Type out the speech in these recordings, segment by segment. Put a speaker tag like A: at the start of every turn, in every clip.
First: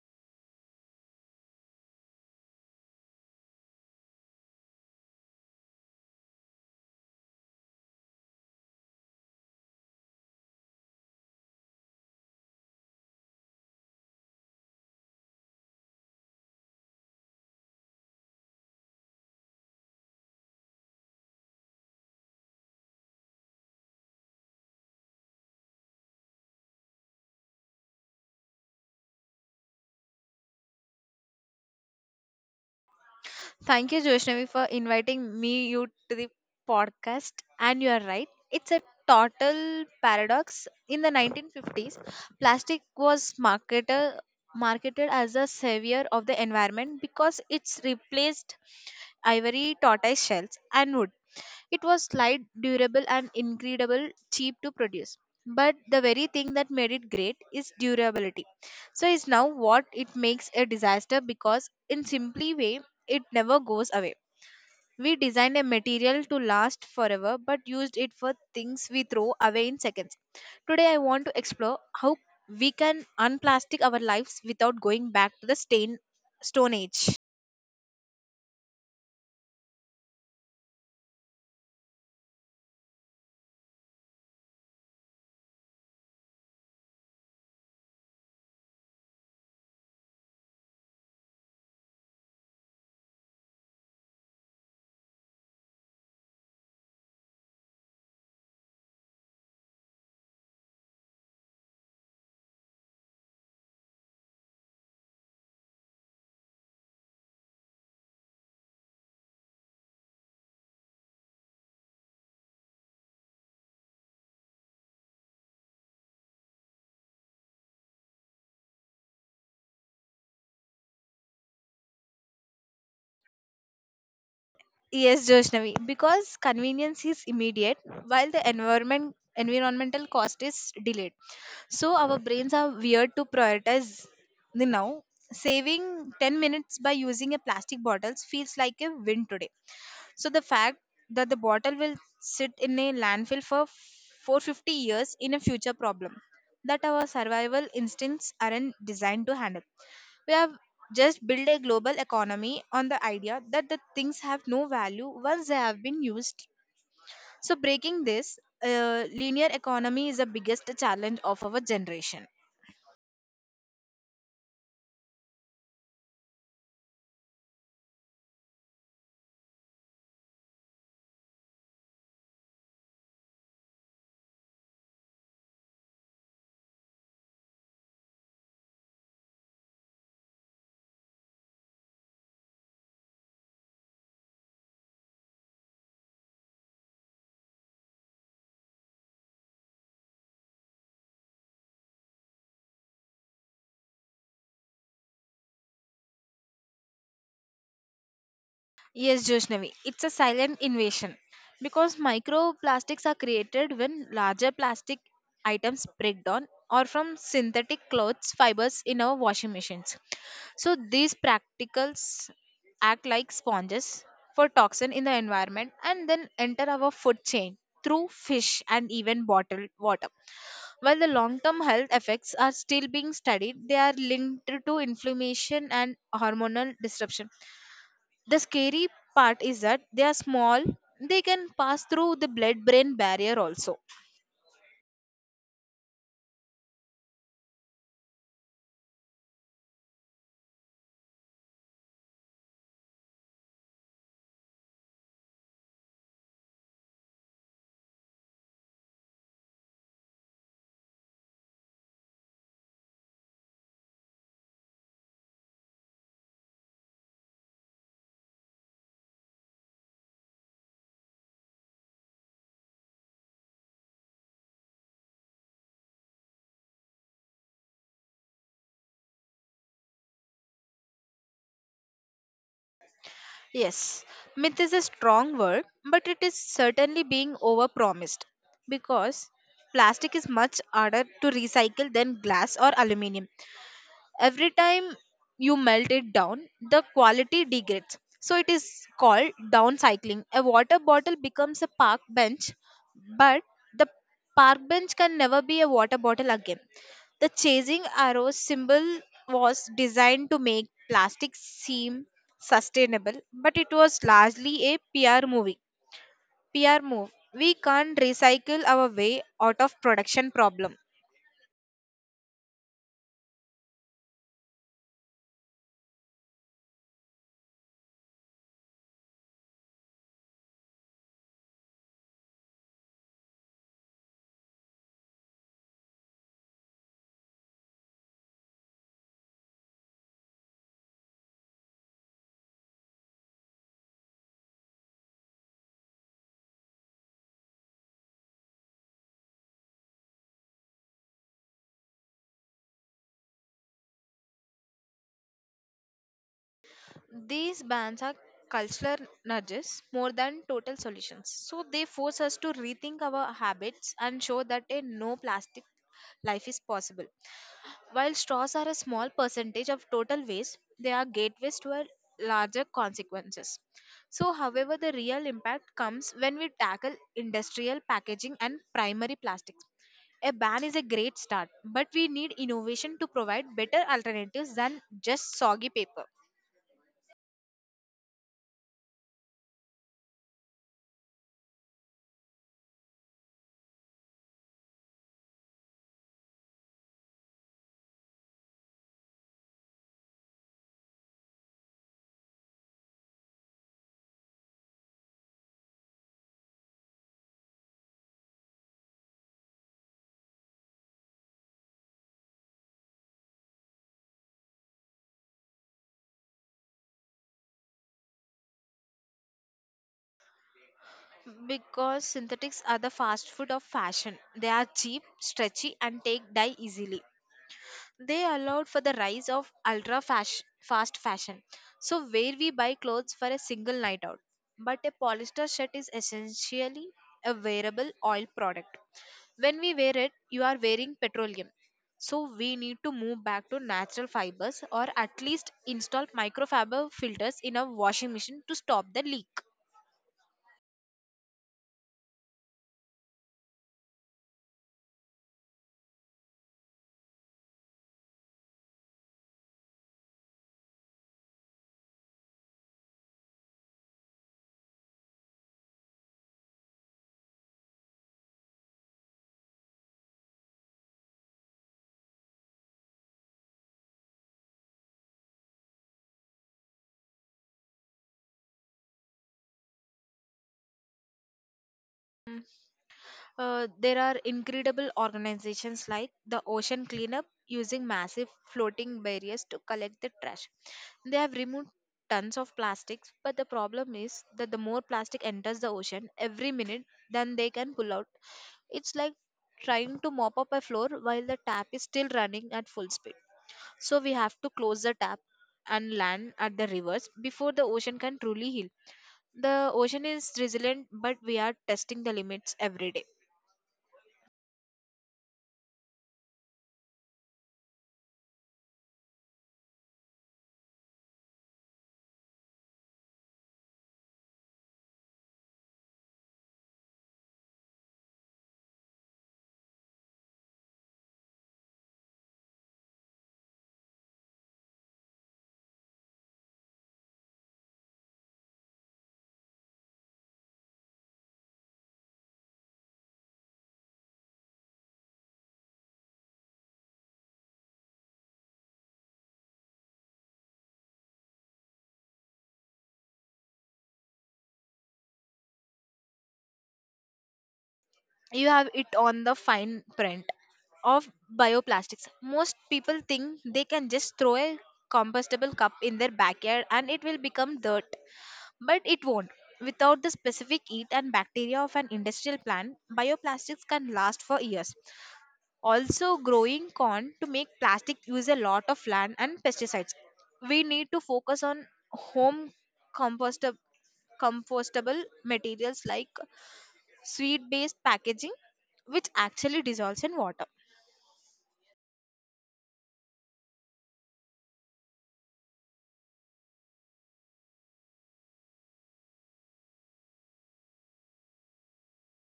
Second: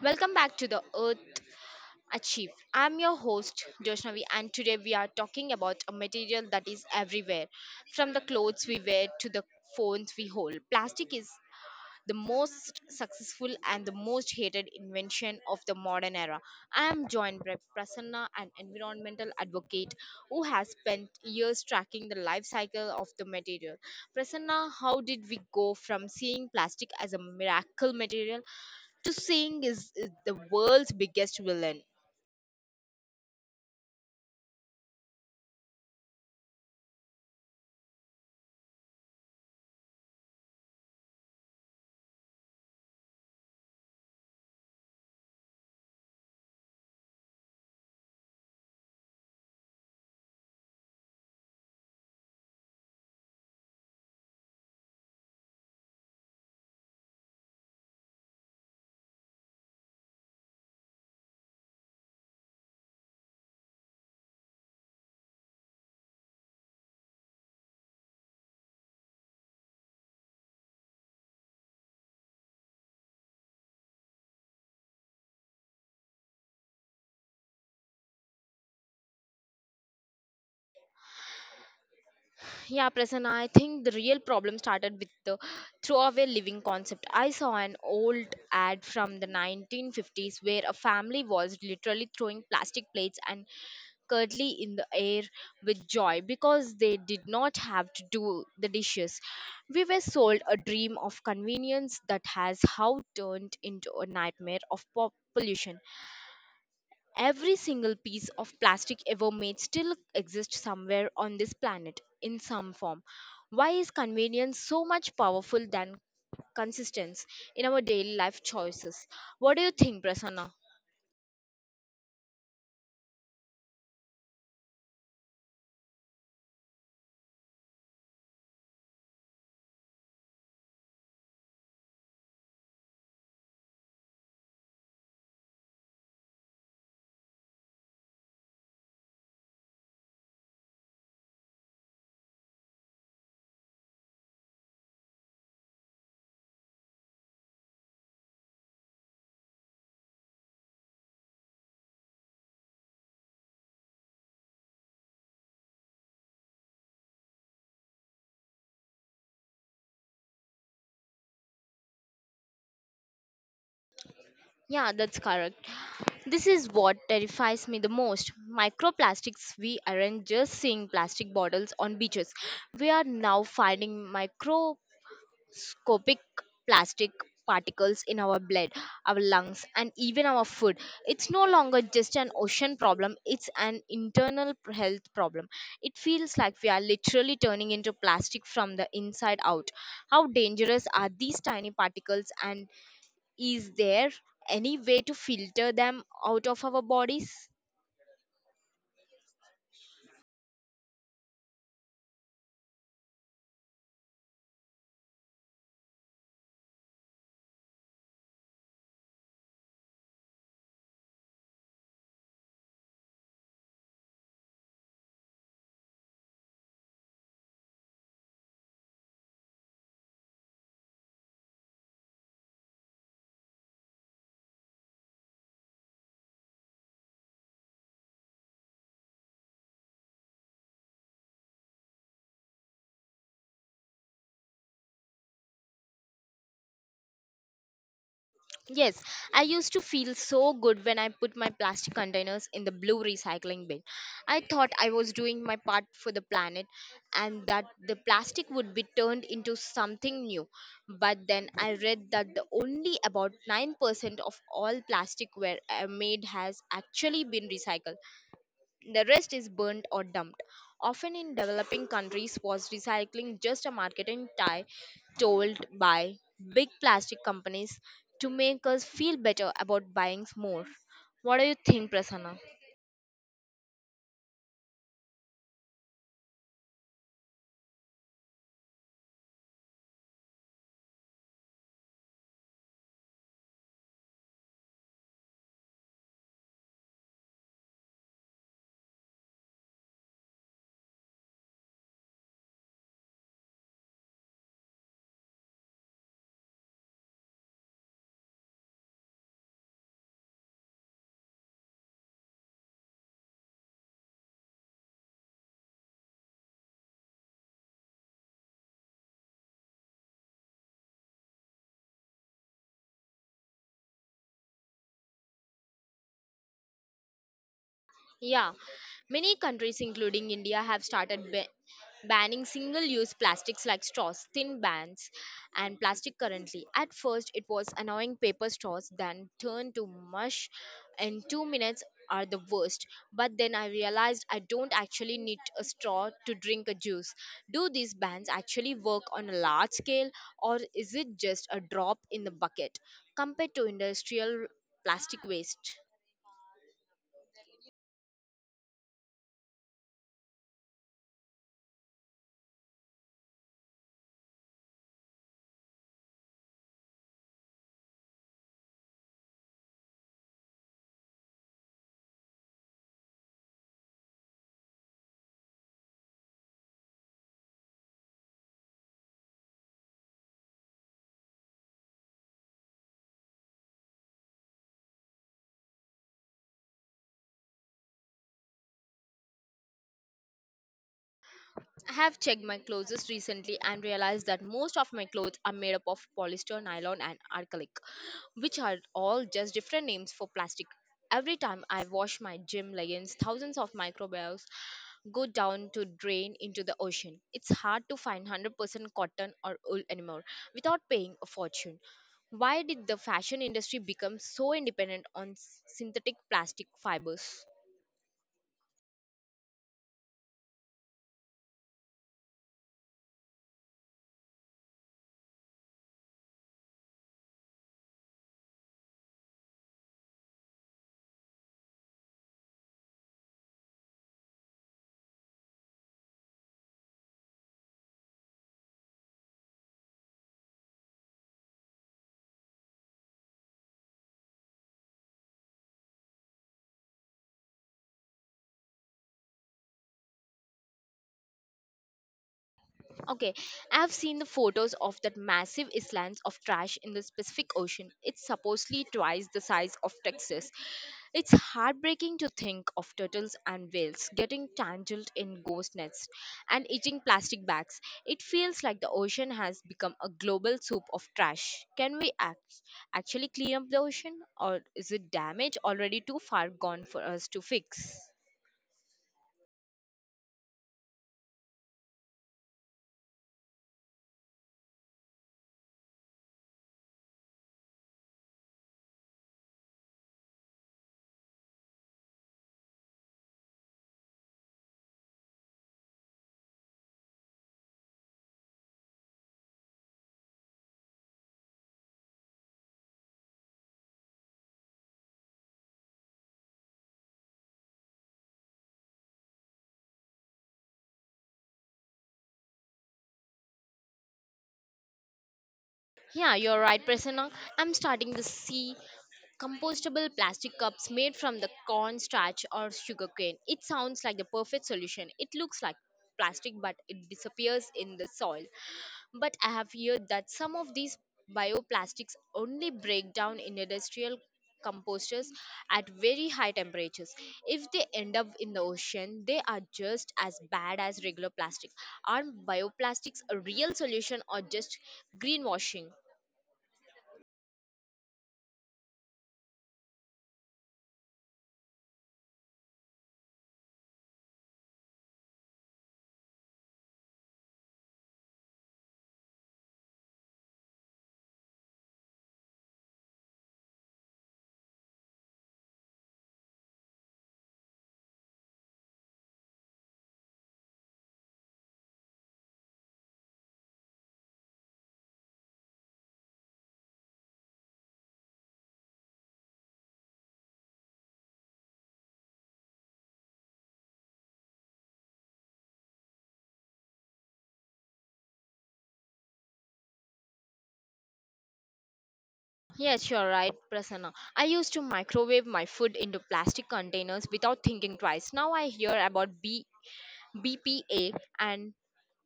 A: Welcome back to the Earth Achieve. I'm your host Joshnavi, and today we are talking about a material that is everywhere, from the clothes we wear to the phones we hold. Plastic is the most successful and the most hated invention of the modern era. I am joined by Prasanna, an environmental advocate who has spent years tracking the life cycle of the material. Prasanna, how did we go from seeing plastic as a miracle material to sing is the world's biggest villain?
B: Thank you, Joshnavi, for inviting me you to the podcast. And you are right. It's a total paradox. In the 1950s, plastic was marketed as a savior of the environment because it's replaced ivory, tortoise shells, and wood. It was light, durable, and incredible cheap to produce. But the very thing that made it great is durability. So is now what it makes a disaster because in simply way it never goes away. We designed a material to last forever but used it for things we throw away in seconds. Today, I want to explore how we can unplastic our lives without going back to the Stone Age.
A: Yeah, Prasanna, I think the real problem started with the throwaway living concept. I saw an old ad from the 1950s where a family was literally throwing plastic plates and curdly in the air with joy because they did not have to do the dishes. We were sold a dream of convenience that has how turned into a nightmare of pop pollution. Every single piece of plastic ever made still exists somewhere on this planet in some form. Why is convenience so much powerful than consistency in our daily life choices? What do you think, Prasanna?
B: Yes, Joshnavi, because convenience is immediate while the environmental cost is delayed. So our brains are weird to prioritize the now. Saving 10 minutes by using a plastic bottles feels like a win today. So the fact that the bottle will sit in a landfill for 450 years in a future problem that our survival instincts aren't designed to handle. We have just built a global economy on the idea that the things have no value once they have been used. So breaking this linear economy is the biggest challenge of our generation.
A: Yeah, that's correct. This is what terrifies me the most. Microplastics, we aren't just seeing plastic bottles on beaches. We are now finding micro. Scopic plastic particles in our blood, our lungs, and even our food. It's no longer just an ocean problem, it's an internal health problem. It feels like we are literally turning into plastic from the inside out. How dangerous are these tiny particles, and is there any way to filter them out of our bodies?
B: Yes, Joshnavi, it's a silent invasion because microplastics are created when larger plastic items break down or from synthetic clothes fibers in our washing machines. So these practicals act like sponges for toxin in the environment and then enter our food chain through fish and even bottled water. While the long term health effects are still being studied, they are linked to inflammation and hormonal disruption. The scary part is that they are small, they can pass through the blood brain barrier also.
A: Yes, I used to feel so good when I put my plastic containers in the blue recycling bin. I thought I was doing my part for the planet, and that the plastic would be turned into something new. But then I read that the only about 9% of all plastic were made has actually been recycled. The rest is burnt or dumped, often in developing countries. Was recycling just a marketing tie told by big plastic companies to make us feel better about buying more? What do you think, Prasanna?
B: Yes, myth is a strong word, but it is certainly being overpromised because plastic is much harder to recycle than glass or aluminium. Every time you melt it down, the quality degrades. So it is called downcycling. A water bottle becomes a park bench, but the park bench can never be a water bottle again. The chasing arrow symbol was designed to make plastic seem sustainable, but it was largely a PR movie. PR move. We can't recycle our way out of production problem.
A: Yeah, many countries, including India, have started banning single use plastics like straws, thin bands, and plastic currently. At first, it was annoying. Paper straws, then turned to mush in 2 minutes, are the worst. But then I realized I don't actually need a straw to drink a juice. Do these bans actually work on a large scale, or is it just a drop in the bucket compared to industrial plastic waste?
B: These bans are cultural nudges more than total solutions. So they force us to rethink our habits and show that a no plastic life is possible. While straws are a small percentage of total waste, they are gateways to a larger consequences. So, however, the real impact comes when we tackle industrial packaging and primary plastics. A ban is a great start, but we need innovation to provide better alternatives than just soggy paper.
A: I have checked my closets recently and realized that most of my clothes are made up of polyester, nylon, and acrylic, which are all just different names for plastic. Every time I wash my gym leggings, thousands of microbials go down to drain into the ocean. It's hard to find 100% cotton or wool anymore without paying a fortune. Why did the fashion industry become so independent on synthetic plastic fibers?
B: Because synthetics are the fast food of fashion, they are cheap, stretchy, and take dye easily. They allowed for the rise of fast fashion. So, where we buy clothes for a single night out. But a polyester shirt is essentially a wearable oil product. When we wear it, you are wearing petroleum. So, we need to move back to natural fibers or at least install microfiber filters in a washing machine to stop the leak.
A: Okay, I've seen the photos of that massive islands of trash in the Pacific Ocean. It's supposedly twice the size of Texas. It's heartbreaking to think of turtles and whales getting tangled in ghost nets and eating plastic bags. It feels like the ocean has become a global soup of trash. Can we actually clean up the ocean, or is it damage already too far gone for us to fix?
B: There are incredible organizations like the Ocean Cleanup using massive floating barriers to collect the trash. They have removed tons of plastics, but the problem is that the more plastic enters the ocean every minute than they can pull out. It's like trying to mop up a floor while the tap is still running at full speed. So we have to close the tap and land at the rivers before the ocean can truly heal. The ocean is resilient, but we are testing the limits every day.
A: Yeah, you're right, Prasanna. I'm starting to see compostable plastic cups made from the cornstarch or sugarcane. It sounds like the perfect solution. It looks like plastic, but it disappears in the soil. But I have heard that some of these bioplastics only break down in industrial composters at very high temperatures. If they end up in the ocean, they are just as bad as regular plastics. Are bioplastics a real solution, or just greenwashing?
B: You have it on the fine print of bioplastics. Most people think they can just throw a compostable cup in their backyard and it will become dirt, but it won't. Without the specific heat and bacteria of an industrial plant, bioplastics can last for years. Also, growing corn to make plastic use a lot of land and pesticides. We need to focus on home compostable compostable materials like sweet based packaging which actually dissolves in water.
A: Yes, you're right, Prasanna. I used to microwave my food into plastic containers without thinking twice. Now I hear about BPA and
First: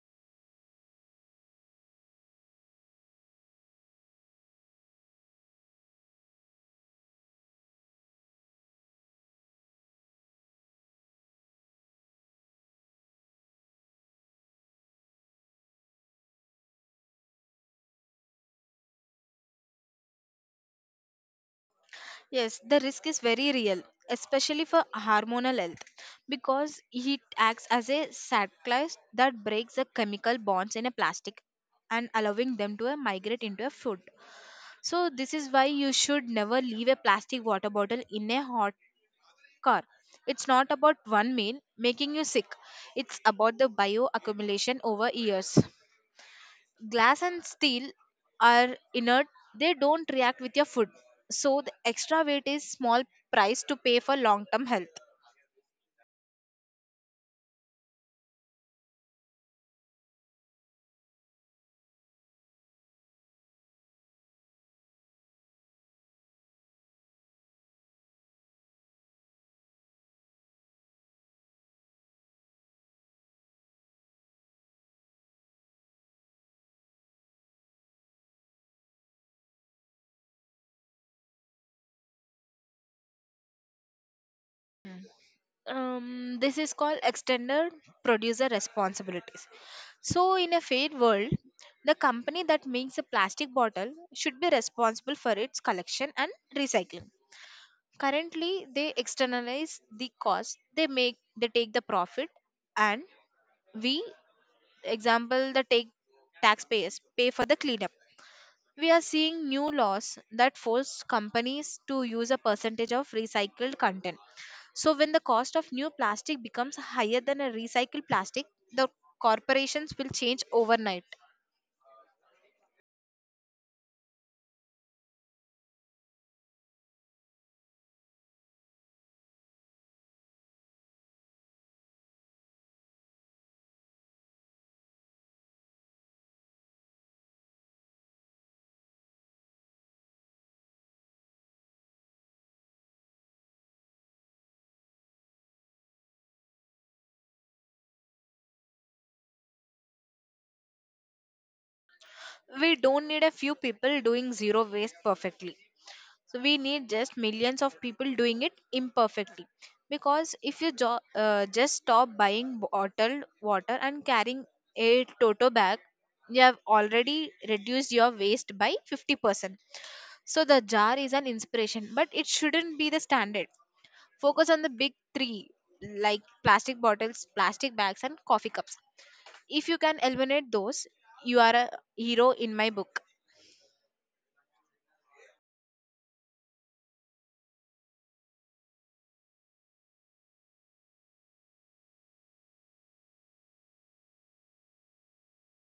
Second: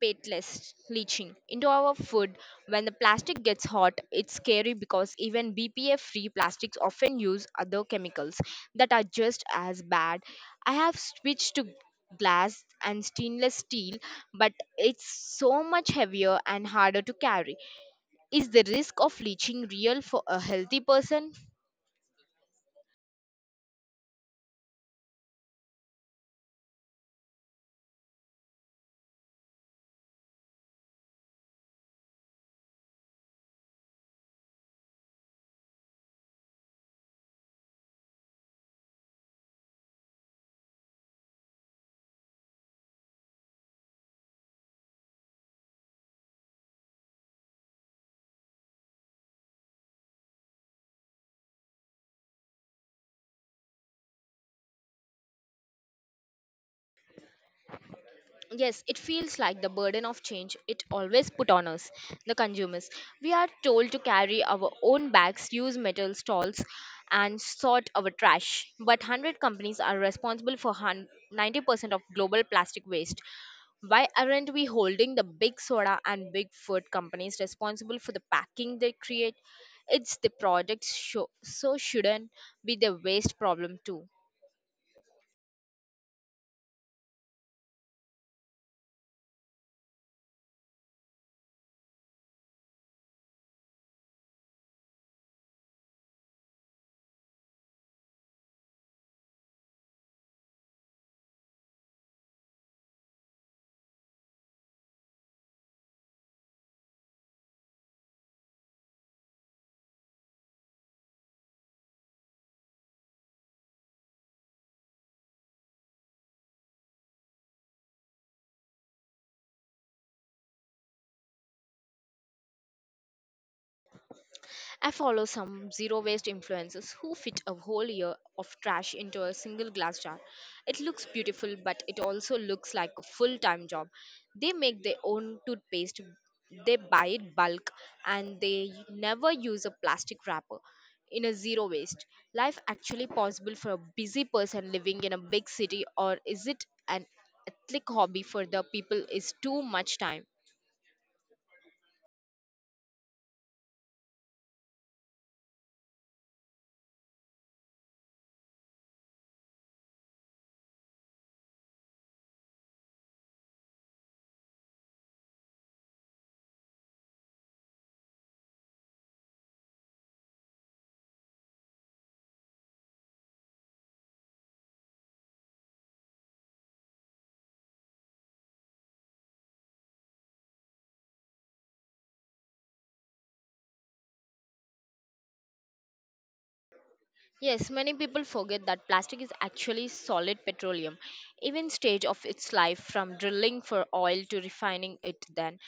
A: pateless leaching into our food when the plastic gets hot. It's scary because even BPA free plastics often use other chemicals that are just as bad. I have switched to glass and stainless steel, but it's so much heavier and harder to carry. Is the risk of leaching real for a healthy person?
B: Yes, the risk is very real, especially for hormonal health, because it acts as a catalyst that breaks the chemical bonds in a plastic and allowing them to migrate into a food. So, this is why you should never leave a plastic water bottle in a hot car. It's not about one meal making you sick, it's about the bioaccumulation over years. Glass and steel are inert. They don't react with your food, so the extra weight is small price to pay for long term health.
A: Yes, it feels like the burden of change it always put on us, the consumers. We are told to carry our own bags, use metal stalls, and sort our trash. But 100 companies are responsible for 90% of global plastic waste. Why aren't we holding the big soda and big food companies responsible for the packing they create? It's the products, show, so shouldn't be the waste problem too?
B: This is called extended producer responsibilities. So in a fair world, the company that makes a plastic bottle should be responsible for its collection and recycling. Currently they externalize the cost, they make, they take the profit, and we example the take taxpayers pay for the cleanup. We are seeing new laws that force companies to use a percentage of recycled content. So, when the cost of new plastic becomes higher than a recycled plastic, the corporations will change overnight.
A: I follow some zero waste influencers who fit a whole year of trash into a single glass jar. It looks beautiful, but it also looks like a full time job. They make their own toothpaste, they buy it bulk, and they never use a plastic wrapper. In a zero waste life, actually possible for a busy person living in a big city, or is it an ethnic hobby for the people? Is too much time.
B: We don't need a few people doing zero waste perfectly. So, we need just millions of people doing it imperfectly. Because if you just stop buying bottled water and carrying a toto bag, you have already reduced your waste by 50%. So the jar is an inspiration, but it shouldn't be the standard. Focus on the big three like plastic bottles, plastic bags, and coffee cups. If you can eliminate those, you are a hero in my book.
A: Yes, many people forget that plastic is actually solid petroleum. Even stage of its life from drilling for oil to refining it then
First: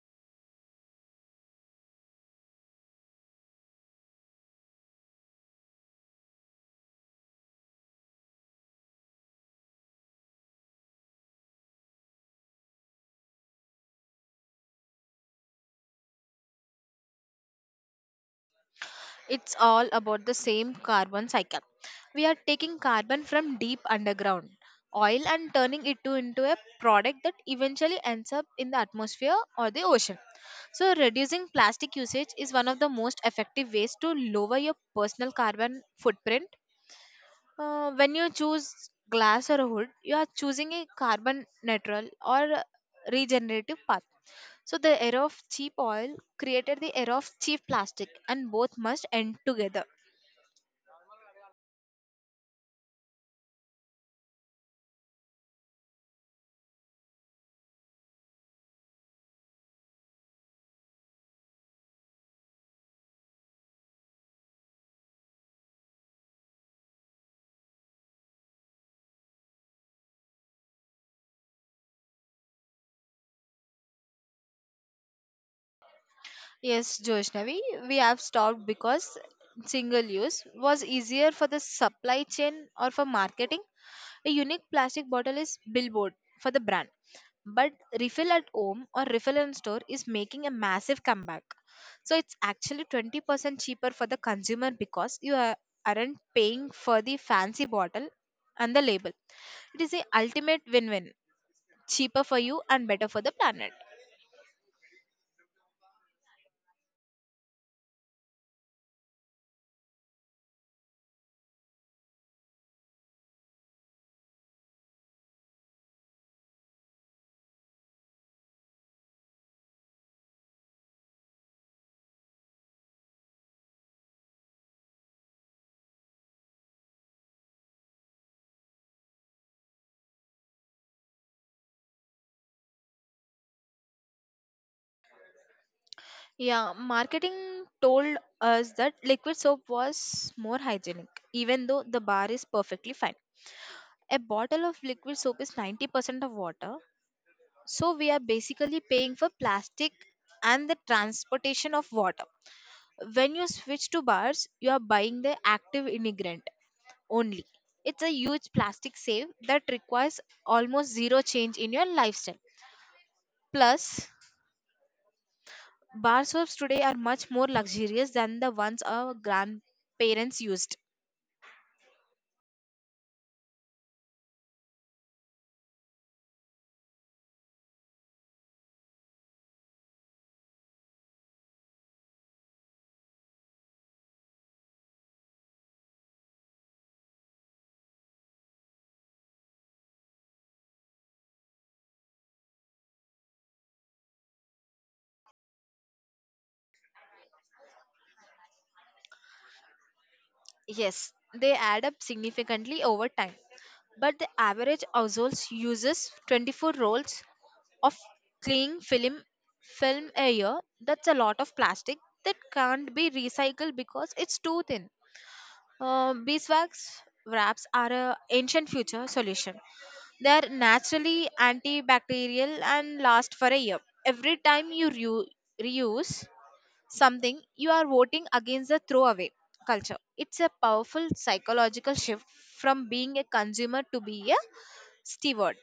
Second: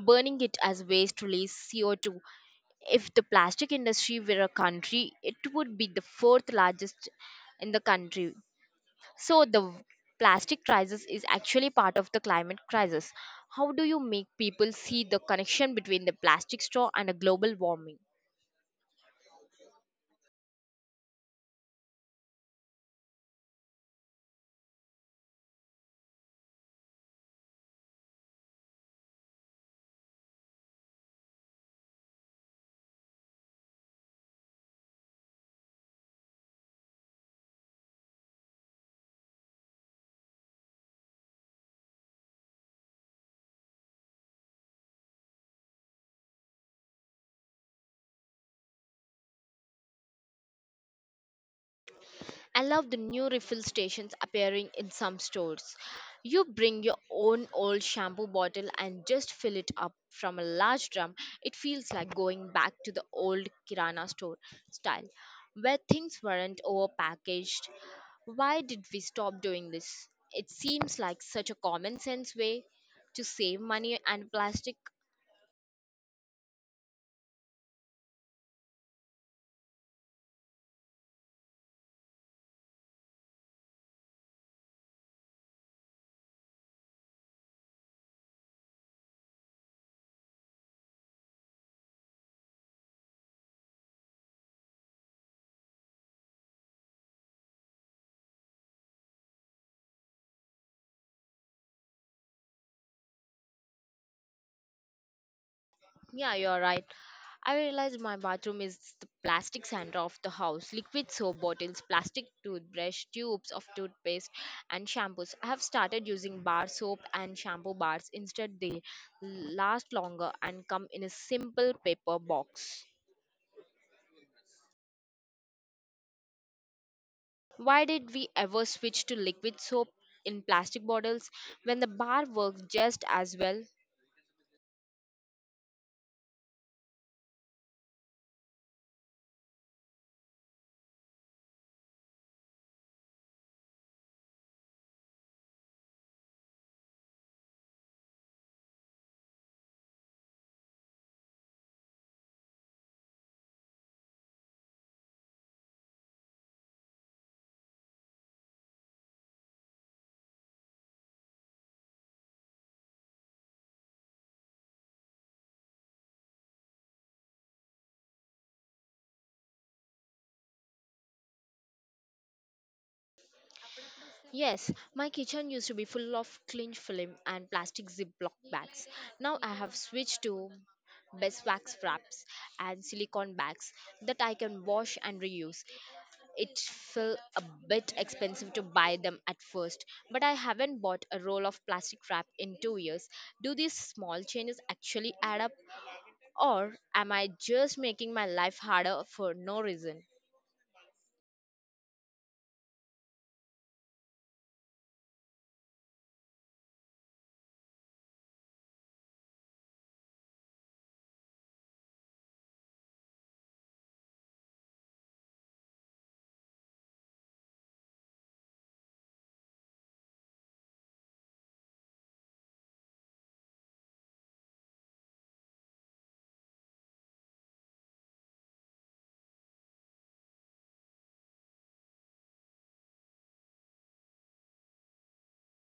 A: burning it as waste release CO2. If the plastic industry were a country, it would be the fourth largest in the country. So the plastic crisis is actually part of the climate crisis. How do you make people see the connection between the plastic straw and a global warming?
B: It's all about the same carbon cycle. We are taking carbon from deep underground oil and turning it to into a product that eventually ends up in the atmosphere or the ocean. So, reducing plastic usage is one of the most effective ways to lower your personal carbon footprint. When you choose glass or wood, you are choosing a carbon neutral or regenerative path. So the era of cheap oil created the era of cheap plastic, and both must end together.
A: I love the new refill stations appearing in some stores. You bring your own old shampoo bottle and just fill it up from a large drum. It feels like going back to the old Kirana store style, where things weren't overpackaged. Why did we stop doing this? It seems like such a common sense way to save money and plastic.
B: Yes, Joshnavi, we have stopped because single use was easier for the supply chain or for marketing. A unique plastic bottle is billboard for the brand. But refill at home or refill in store is making a massive comeback, so it's actually 20% cheaper for the consumer because you are, aren't paying for the fancy bottle and the label. It is the ultimate win-win, cheaper for you and better for the planet.
A: Yeah, you're right. I realized my bathroom is the plastic center of the house. Liquid soap bottles, plastic toothbrush, tubes of toothpaste, and shampoos. I have started using bar soap and shampoo bars instead. They last longer and come in a simple paper box. Why did we ever switch to liquid soap in plastic bottles when the bar works just as well?
B: Yeah, marketing told us that liquid soap was more hygienic even though the bar is perfectly fine. A bottle of liquid soap is 90% of water. So we are basically paying for plastic and the transportation of water. When you switch to bars, you are buying the active ingredient only. It's a huge plastic save that requires almost zero change in your lifestyle. Plus, bar soaps today are much more luxurious than the ones our grandparents used.
A: Yes, my kitchen used to be full of cling film and plastic Ziploc bags. Now I have switched to beeswax wraps and silicone bags that I can wash and reuse. It felt a bit expensive to buy them at first, but I haven't bought a roll of plastic wrap in 2 years. Do these small changes actually add up, or am I just making my life harder for no reason?
B: Yes, they add up significantly over time. But the average household uses 24 rolls of cling film a year. That's a lot of plastic that can't be recycled because it's too thin. Beeswax wraps are a ancient future solution. They are naturally antibacterial and last for a year. Every time you reuse something you are voting against the throwaway culture. It's a powerful psychological shift from being a consumer to be a steward.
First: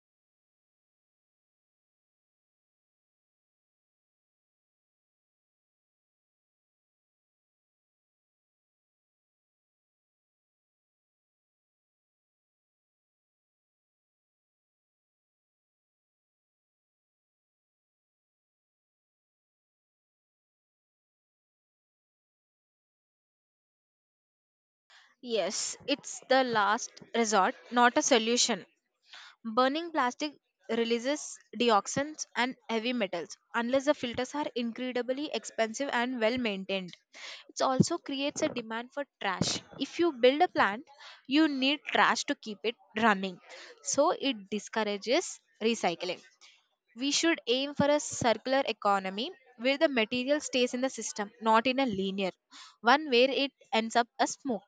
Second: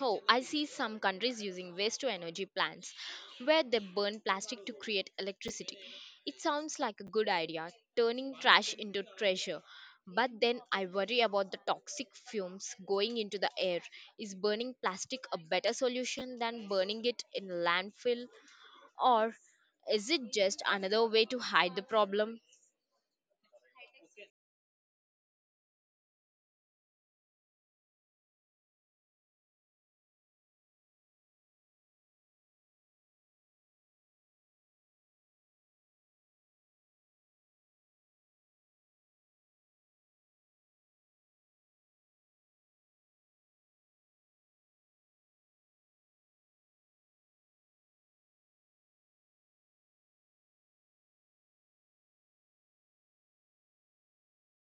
A: Oh, I see some countries using waste to energy plants where they burn plastic to create electricity. It sounds like a good idea, turning trash into treasure. But then I worry about the toxic fumes going into the air. Is burning plastic a better solution than burning it in landfill, or is it just another way to hide the problem?
B: Yes, it's the last resort, not a solution. Burning plastic releases dioxins and heavy metals unless the filters are incredibly expensive and well maintained. It also creates a demand for trash. If you build a plant, you need trash to keep it running. So it discourages recycling. We should aim for a circular economy where the material stays in the system, not in a linear one where it ends up as smoke.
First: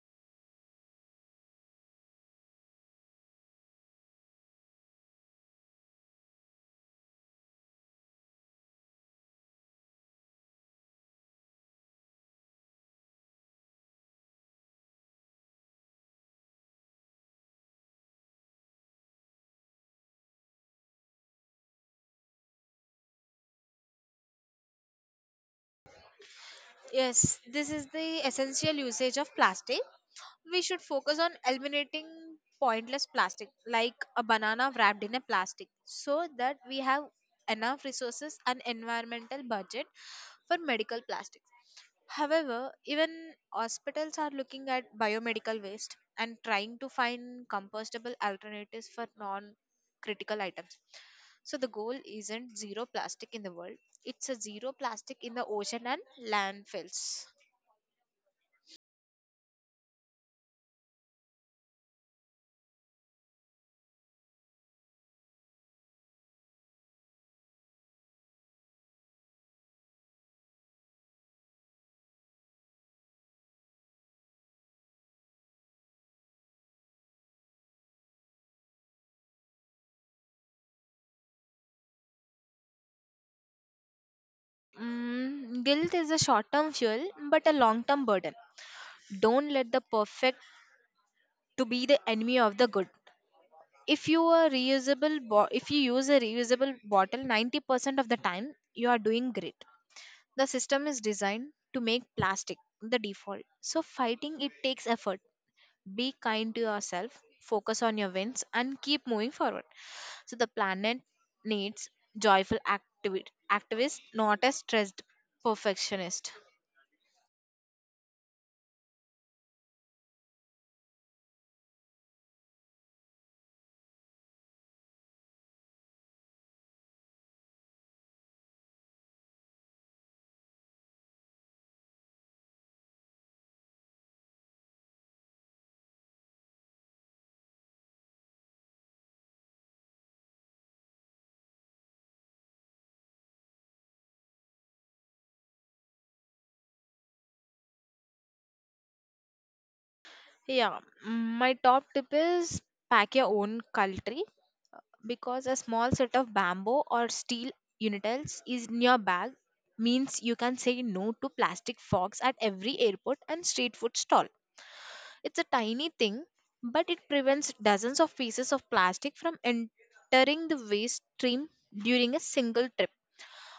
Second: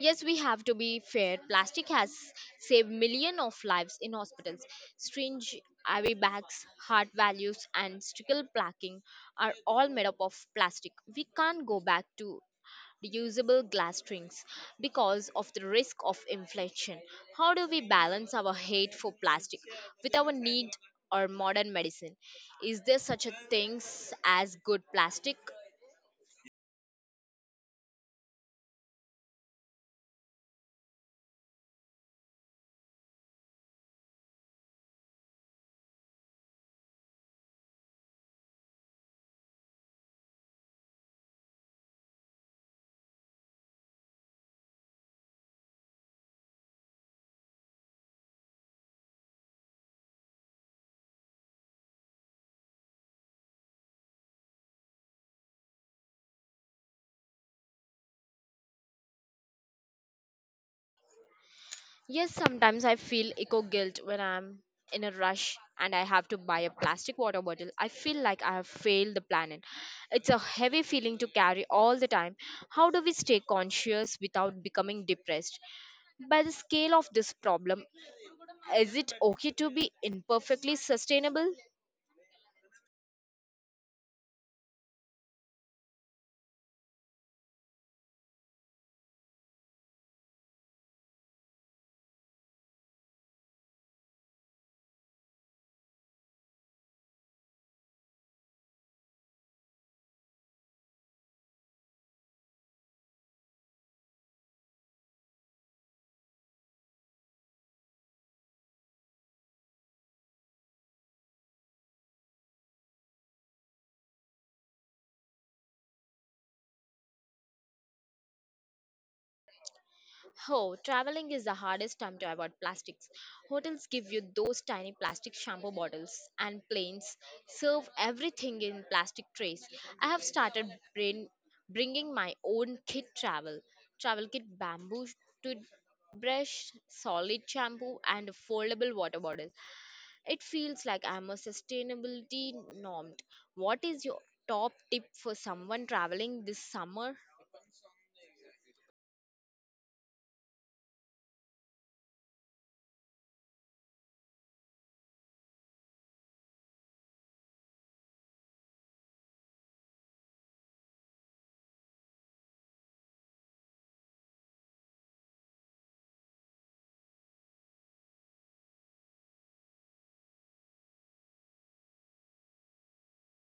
A: Yes, we have to be fair. Plastic has saved millions of lives in hospitals. Syringe, IV bags, heart values, and stickle placking are all made up of plastic. We can't go back to reusable glass strings because of the risk of inflation. How do we balance our hate for plastic with our need or modern medicine? Is there such a thing as good plastic?
B: Yes, this is the essential usage of plastic. We should focus on eliminating pointless plastic like a banana wrapped in a plastic, so that we have enough resources and environmental budget for medical plastics. However, even hospitals are looking at biomedical waste and trying to find compostable alternatives for non critical items. So the goal isn't zero plastic in the world, it's a zero plastic in the ocean and landfills.
A: Yes, sometimes I feel eco guilt when I'm in a rush and I have to buy a plastic water bottle. I feel like I have failed the planet. It's a heavy feeling to carry all the time. How do we stay conscious without becoming depressed by the scale of this problem? Is it okay to be imperfectly sustainable?
B: Mm, guilt is a short term fuel, but a long term burden. Don't let the perfect to be the enemy of the good. If you are reusable, bo- If you use a reusable bottle 90% of the time, you are doing great. The system is designed to make plastic the default. So fighting it takes effort. Be kind to yourself, focus on your wins, and keep moving forward. So the planet needs joyful activi- activists, not a stressed perfectionist.
A: Oh, traveling is the hardest time to avoid plastics. Hotels give you those tiny plastic shampoo bottles, and planes serve everything in plastic trays. I have started bring, bringing my own kit travel travel kit, bamboo toothbrush, solid shampoo, and a foldable water bottle. It feels like I'm a sustainability normed. What is your top tip for someone traveling this summer?
B: Yeah, my top tip is pack your own cutlery because a small set of bamboo or steel utensils is in your bag means you can say no to plastic forks at every airport and street food stall. It's a tiny thing, but it prevents dozens of pieces of plastic from entering the waste stream during a single trip.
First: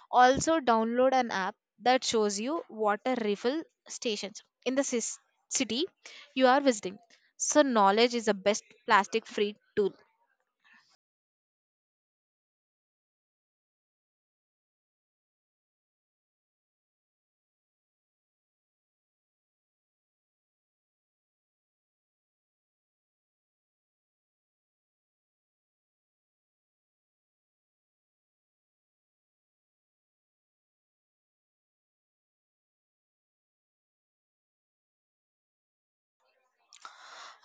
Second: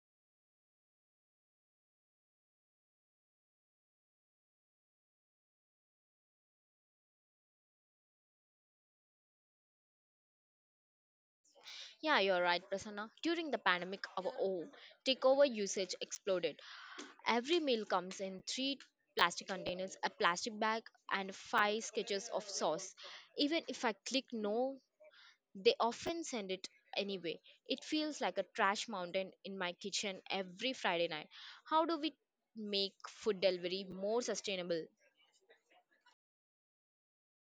B: Also, download an app that shows you water refill stations in the city you are visiting. So, knowledge is the best plastic free tool.
A: Yeah, you're right, Prasanna. During the pandemic, our takeover usage exploded. Every meal comes in three plastic containers, a plastic bag, and five sketches of sauce. Even if I click no, they often send it anyway. It feels like a trash mountain in my kitchen every Friday night. How do we make food delivery more sustainable?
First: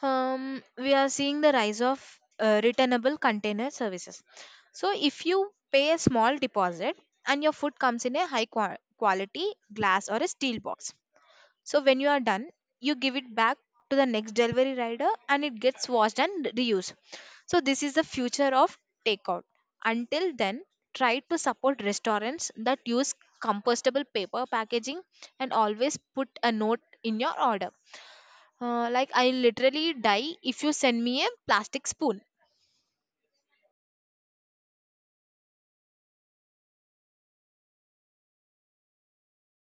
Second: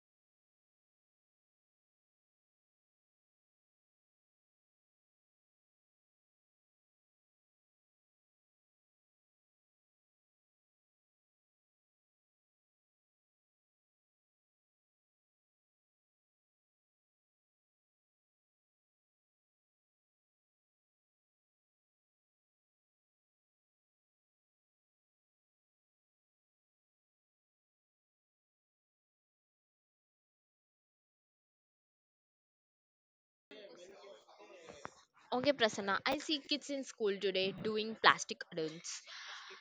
B: We are seeing the rise of returnable container services. So, if you pay a small deposit and your food comes in a quality glass or a steel box, so when you are done, you give it back to the next delivery rider and it gets washed and reused. So this is the future of takeout. Until then, try to support restaurants that use compostable paper packaging and always put a note in your order. Like, I literally die if you send me a plastic spoon.
A: Okay, Prasanna, I see kids in school today doing plastic adults.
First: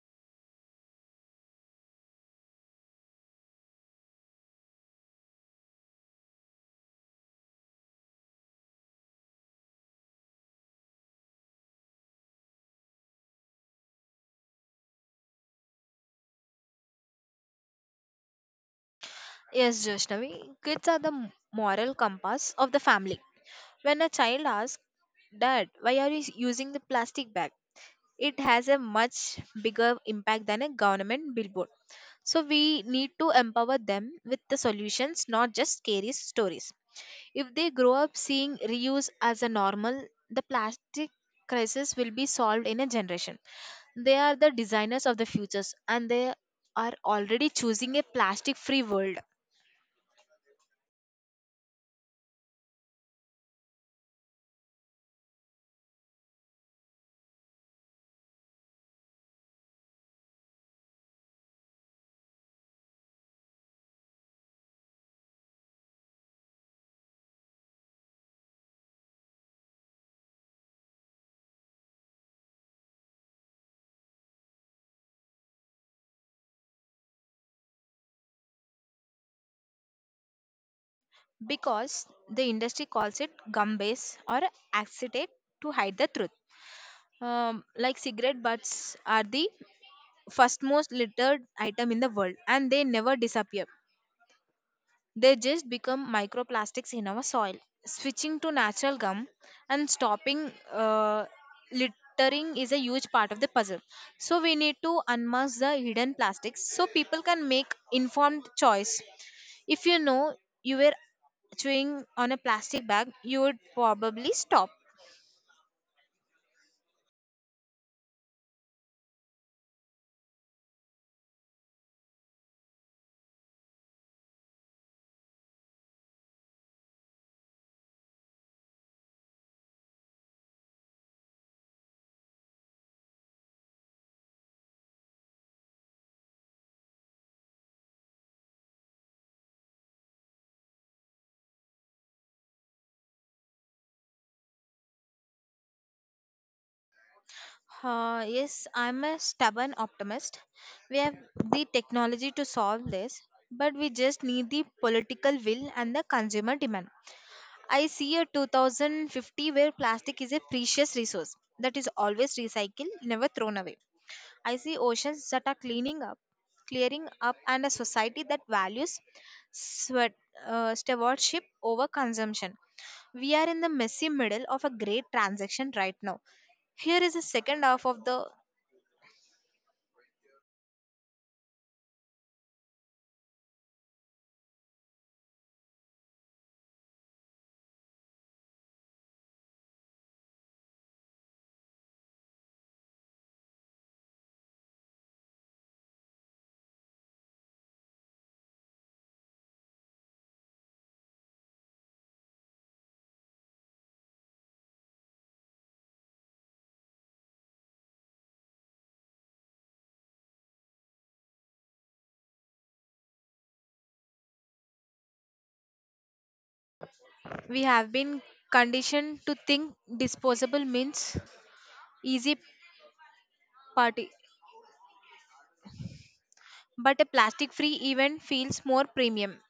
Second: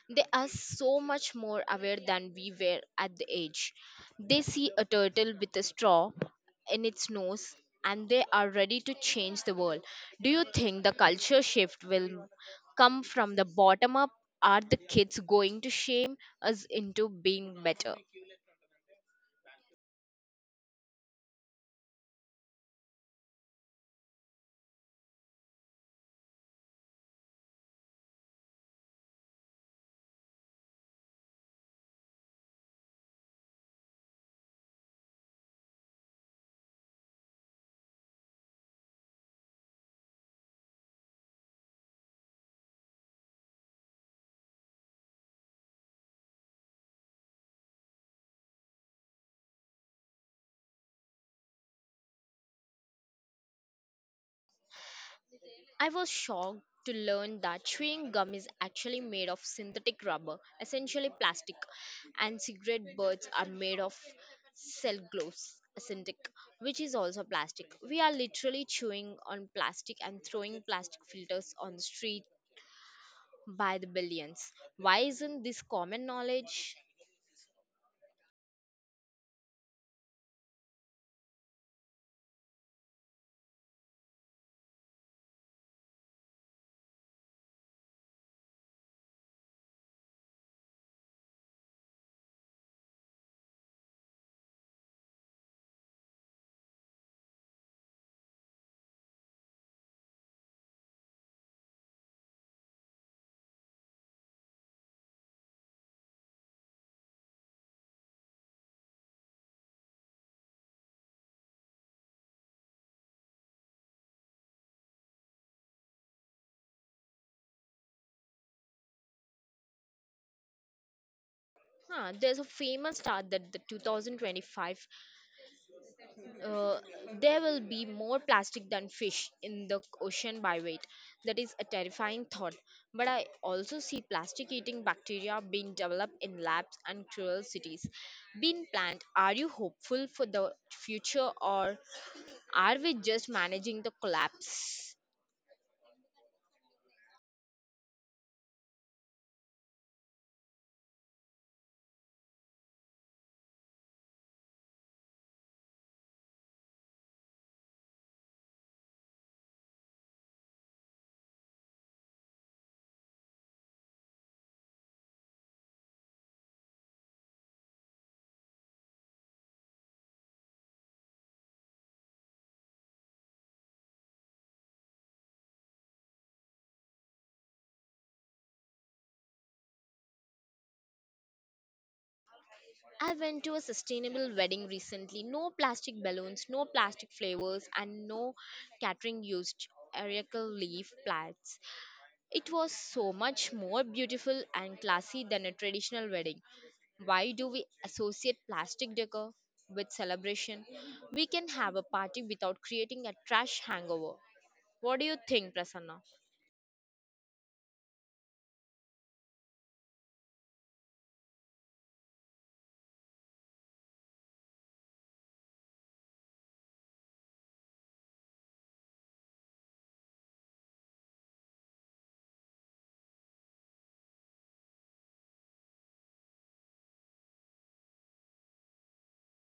A: They are so much more aware than we were at the age. They see a turtle with a straw in its nose, and they are ready to change the world. Do you think the culture shift will come from the bottom up? Are the kids going to shame us into being better?
B: Yes, Joshnavi, kids are the moral compass of the family. When a child asks, Dad, why are you using the plastic bag? It has a much bigger impact than a government billboard. So we need to empower them with the solutions, not just scary stories. If they grow up seeing reuse as a normal, the plastic crisis will be solved in a generation. They are the designers of the futures and they are already choosing a plastic free world
A: I was shocked to learn that chewing gum is actually made of synthetic rubber, essentially plastic, and cigarette butts are made of cellulose, synthetic, which is also plastic. We are literally chewing on plastic and throwing plastic filters on the street by the billions. Why isn't this common knowledge?
B: because the industry calls it gum base or acetate to hide the truth. Like, cigarette butts are the first most littered item in the world and they never disappear. They just become microplastics in our soil. Switching to natural gum and stopping littering is a huge part of the puzzle. So we need to unmask the hidden plastics so people can make informed choice. If you know you were chewing on a plastic bag, you would probably stop.
A: Huh, there's a famous stat that the 2025, uh, there will be more plastic than fish in the ocean by weight. That is a terrifying thought. But I also see plastic eating bacteria being developed in labs and cruel cities being planned. Are you hopeful for the future, or are we just managing the collapse?
B: Yes, I'm a stubborn optimist. We have the technology to solve this, but we just need the political will and the consumer demand. I see a 2050 where plastic is a precious resource that is always recycled, never thrown away. I see oceans that are cleaning up, clearing up, and a society that values sweat, stewardship over consumption. We are in the messy middle of a great transaction right now. Here is the second half of the
A: I went to a sustainable wedding recently. No plastic balloons, no plastic flavors, and no catering used erica leaf plants. It was so much more beautiful and classy than a traditional wedding. Why do we associate plastic decor with celebration? We can have a party without creating a trash hangover. What do you think, Prasanna?
B: we have been conditioned to think disposable means easy party, but a plastic free event feels more premium.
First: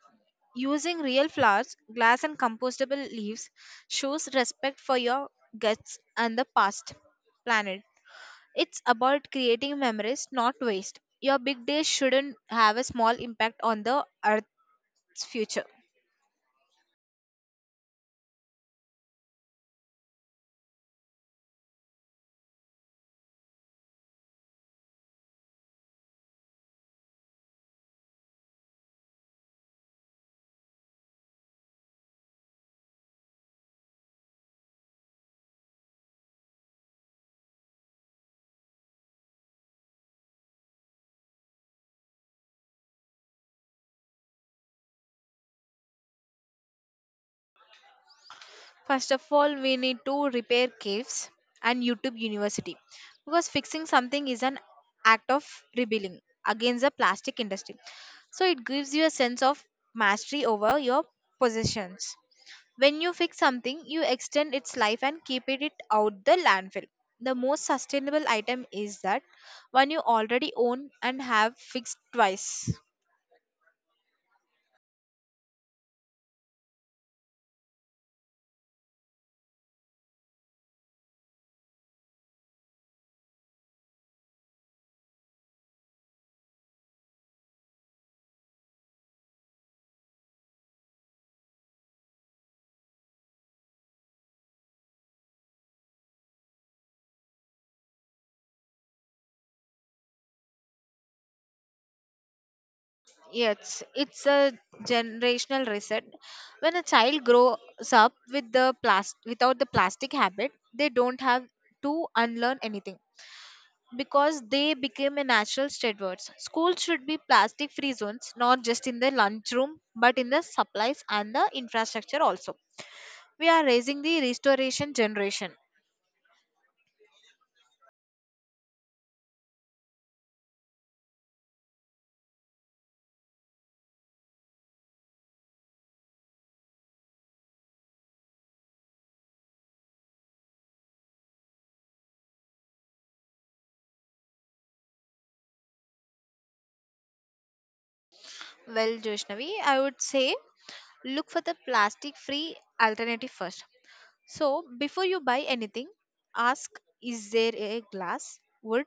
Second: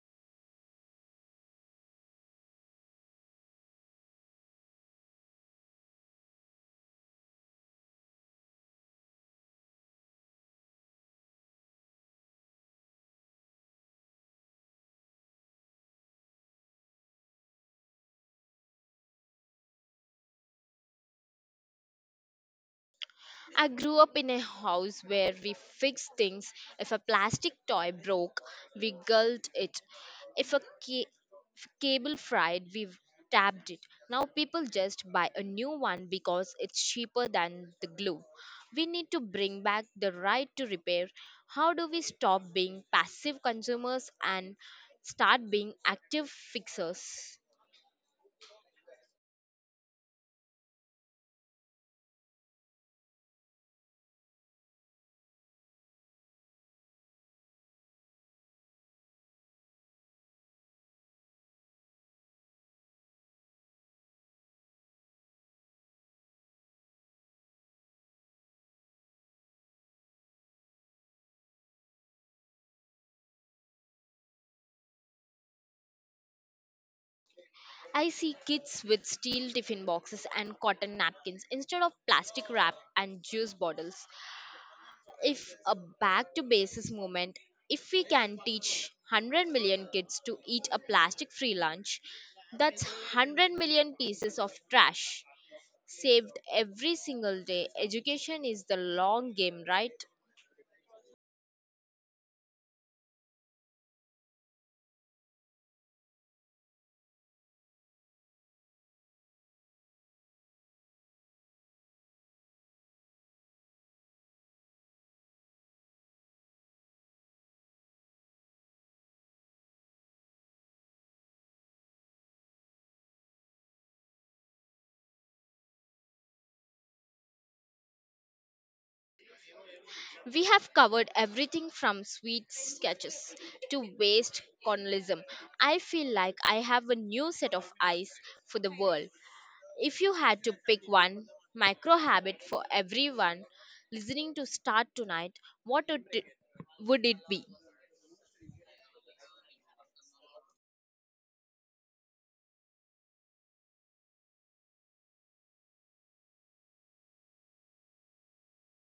B: Using real flowers, glass, and compostable leaves shows respect for your guts and the past planet. It's about creating memories, not waste. Your big day shouldn't have a small impact on the Earth's future.
A: I grew up in a house where we fixed things. If a plastic toy broke, we gulled it. If a ca- If cable fried, we tapped it. Now people just buy a new one because it's cheaper than the glue. We need to bring back the right to repair. How do we stop being passive consumers and start being active fixers?
B: First of all, we need to repair caves and YouTube University because fixing something is an act of rebelling against the plastic industry. So it gives you a sense of mastery over your possessions. When you fix something, you extend its life and keep it out the landfill. The most sustainable item is that one you already own and have fixed twice.
A: I see kids with steel tiffin boxes and cotton napkins instead of plastic wrap and juice bottles. If a back to basis movement, if we can teach 100 million kids to eat a plastic free lunch, that's 100 million pieces of trash saved every single day. Education is the long game, right?
B: Yes, it's a generational reset. When a child grows up with the plastic without the plastic habit, they don't have to unlearn anything because they became a natural stewards. Schools should be plastic free zones, not just in the lunchroom, but in the supplies and the infrastructure also. We are raising the restoration generation.
A: We have covered everything from sweet sketches to waste colonialism. I feel like I have a new set of eyes for the world. If you had to pick one micro habit for everyone listening to start tonight, what would it, would it be?
B: Well, Joshnavi, I would say look for the plastic free alternative first. So, before you buy anything, ask, is there a glass, wood,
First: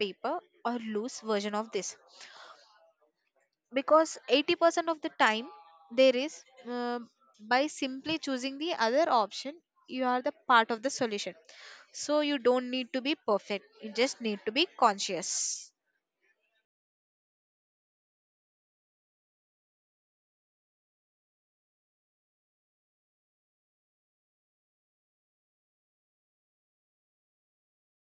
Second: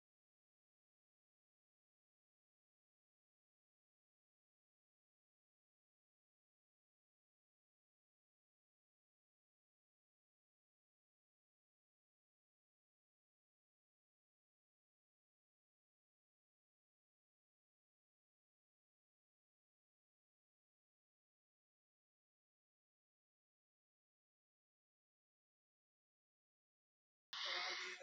B: paper, or loose version of this? Because 80% of the time there is, by simply choosing the other option, you are the part of the solution. So, you don't need to be perfect, you just need to be conscious.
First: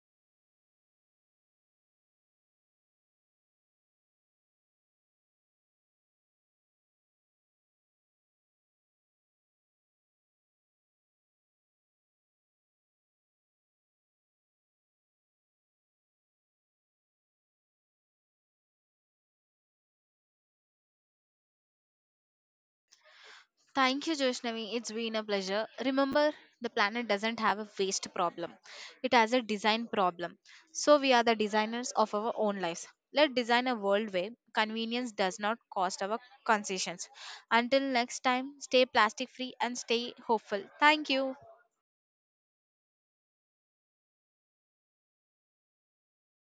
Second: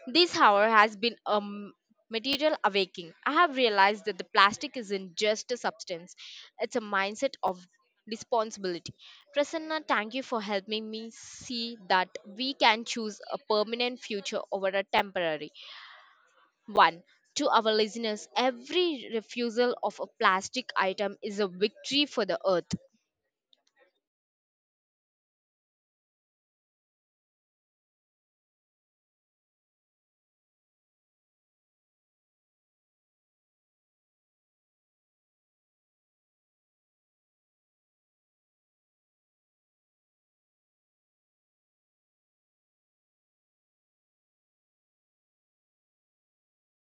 A: This, however, has been a material awakening. I have realized that the plastic isn't just a substance, it's a mindset of responsibility. Prasanna, thank you for helping me see that we can choose a permanent future over a temporary one. To our listeners, every refusal of a plastic item is a victory for the earth.
B: Thank you, Joshnavi. It's been a pleasure. Remember, the planet doesn't have a waste problem, it has a design problem. So, we are the designers of our own lives. Let's design a world where convenience does not cost our concessions. Until next time, stay plastic free and stay hopeful. Thank you.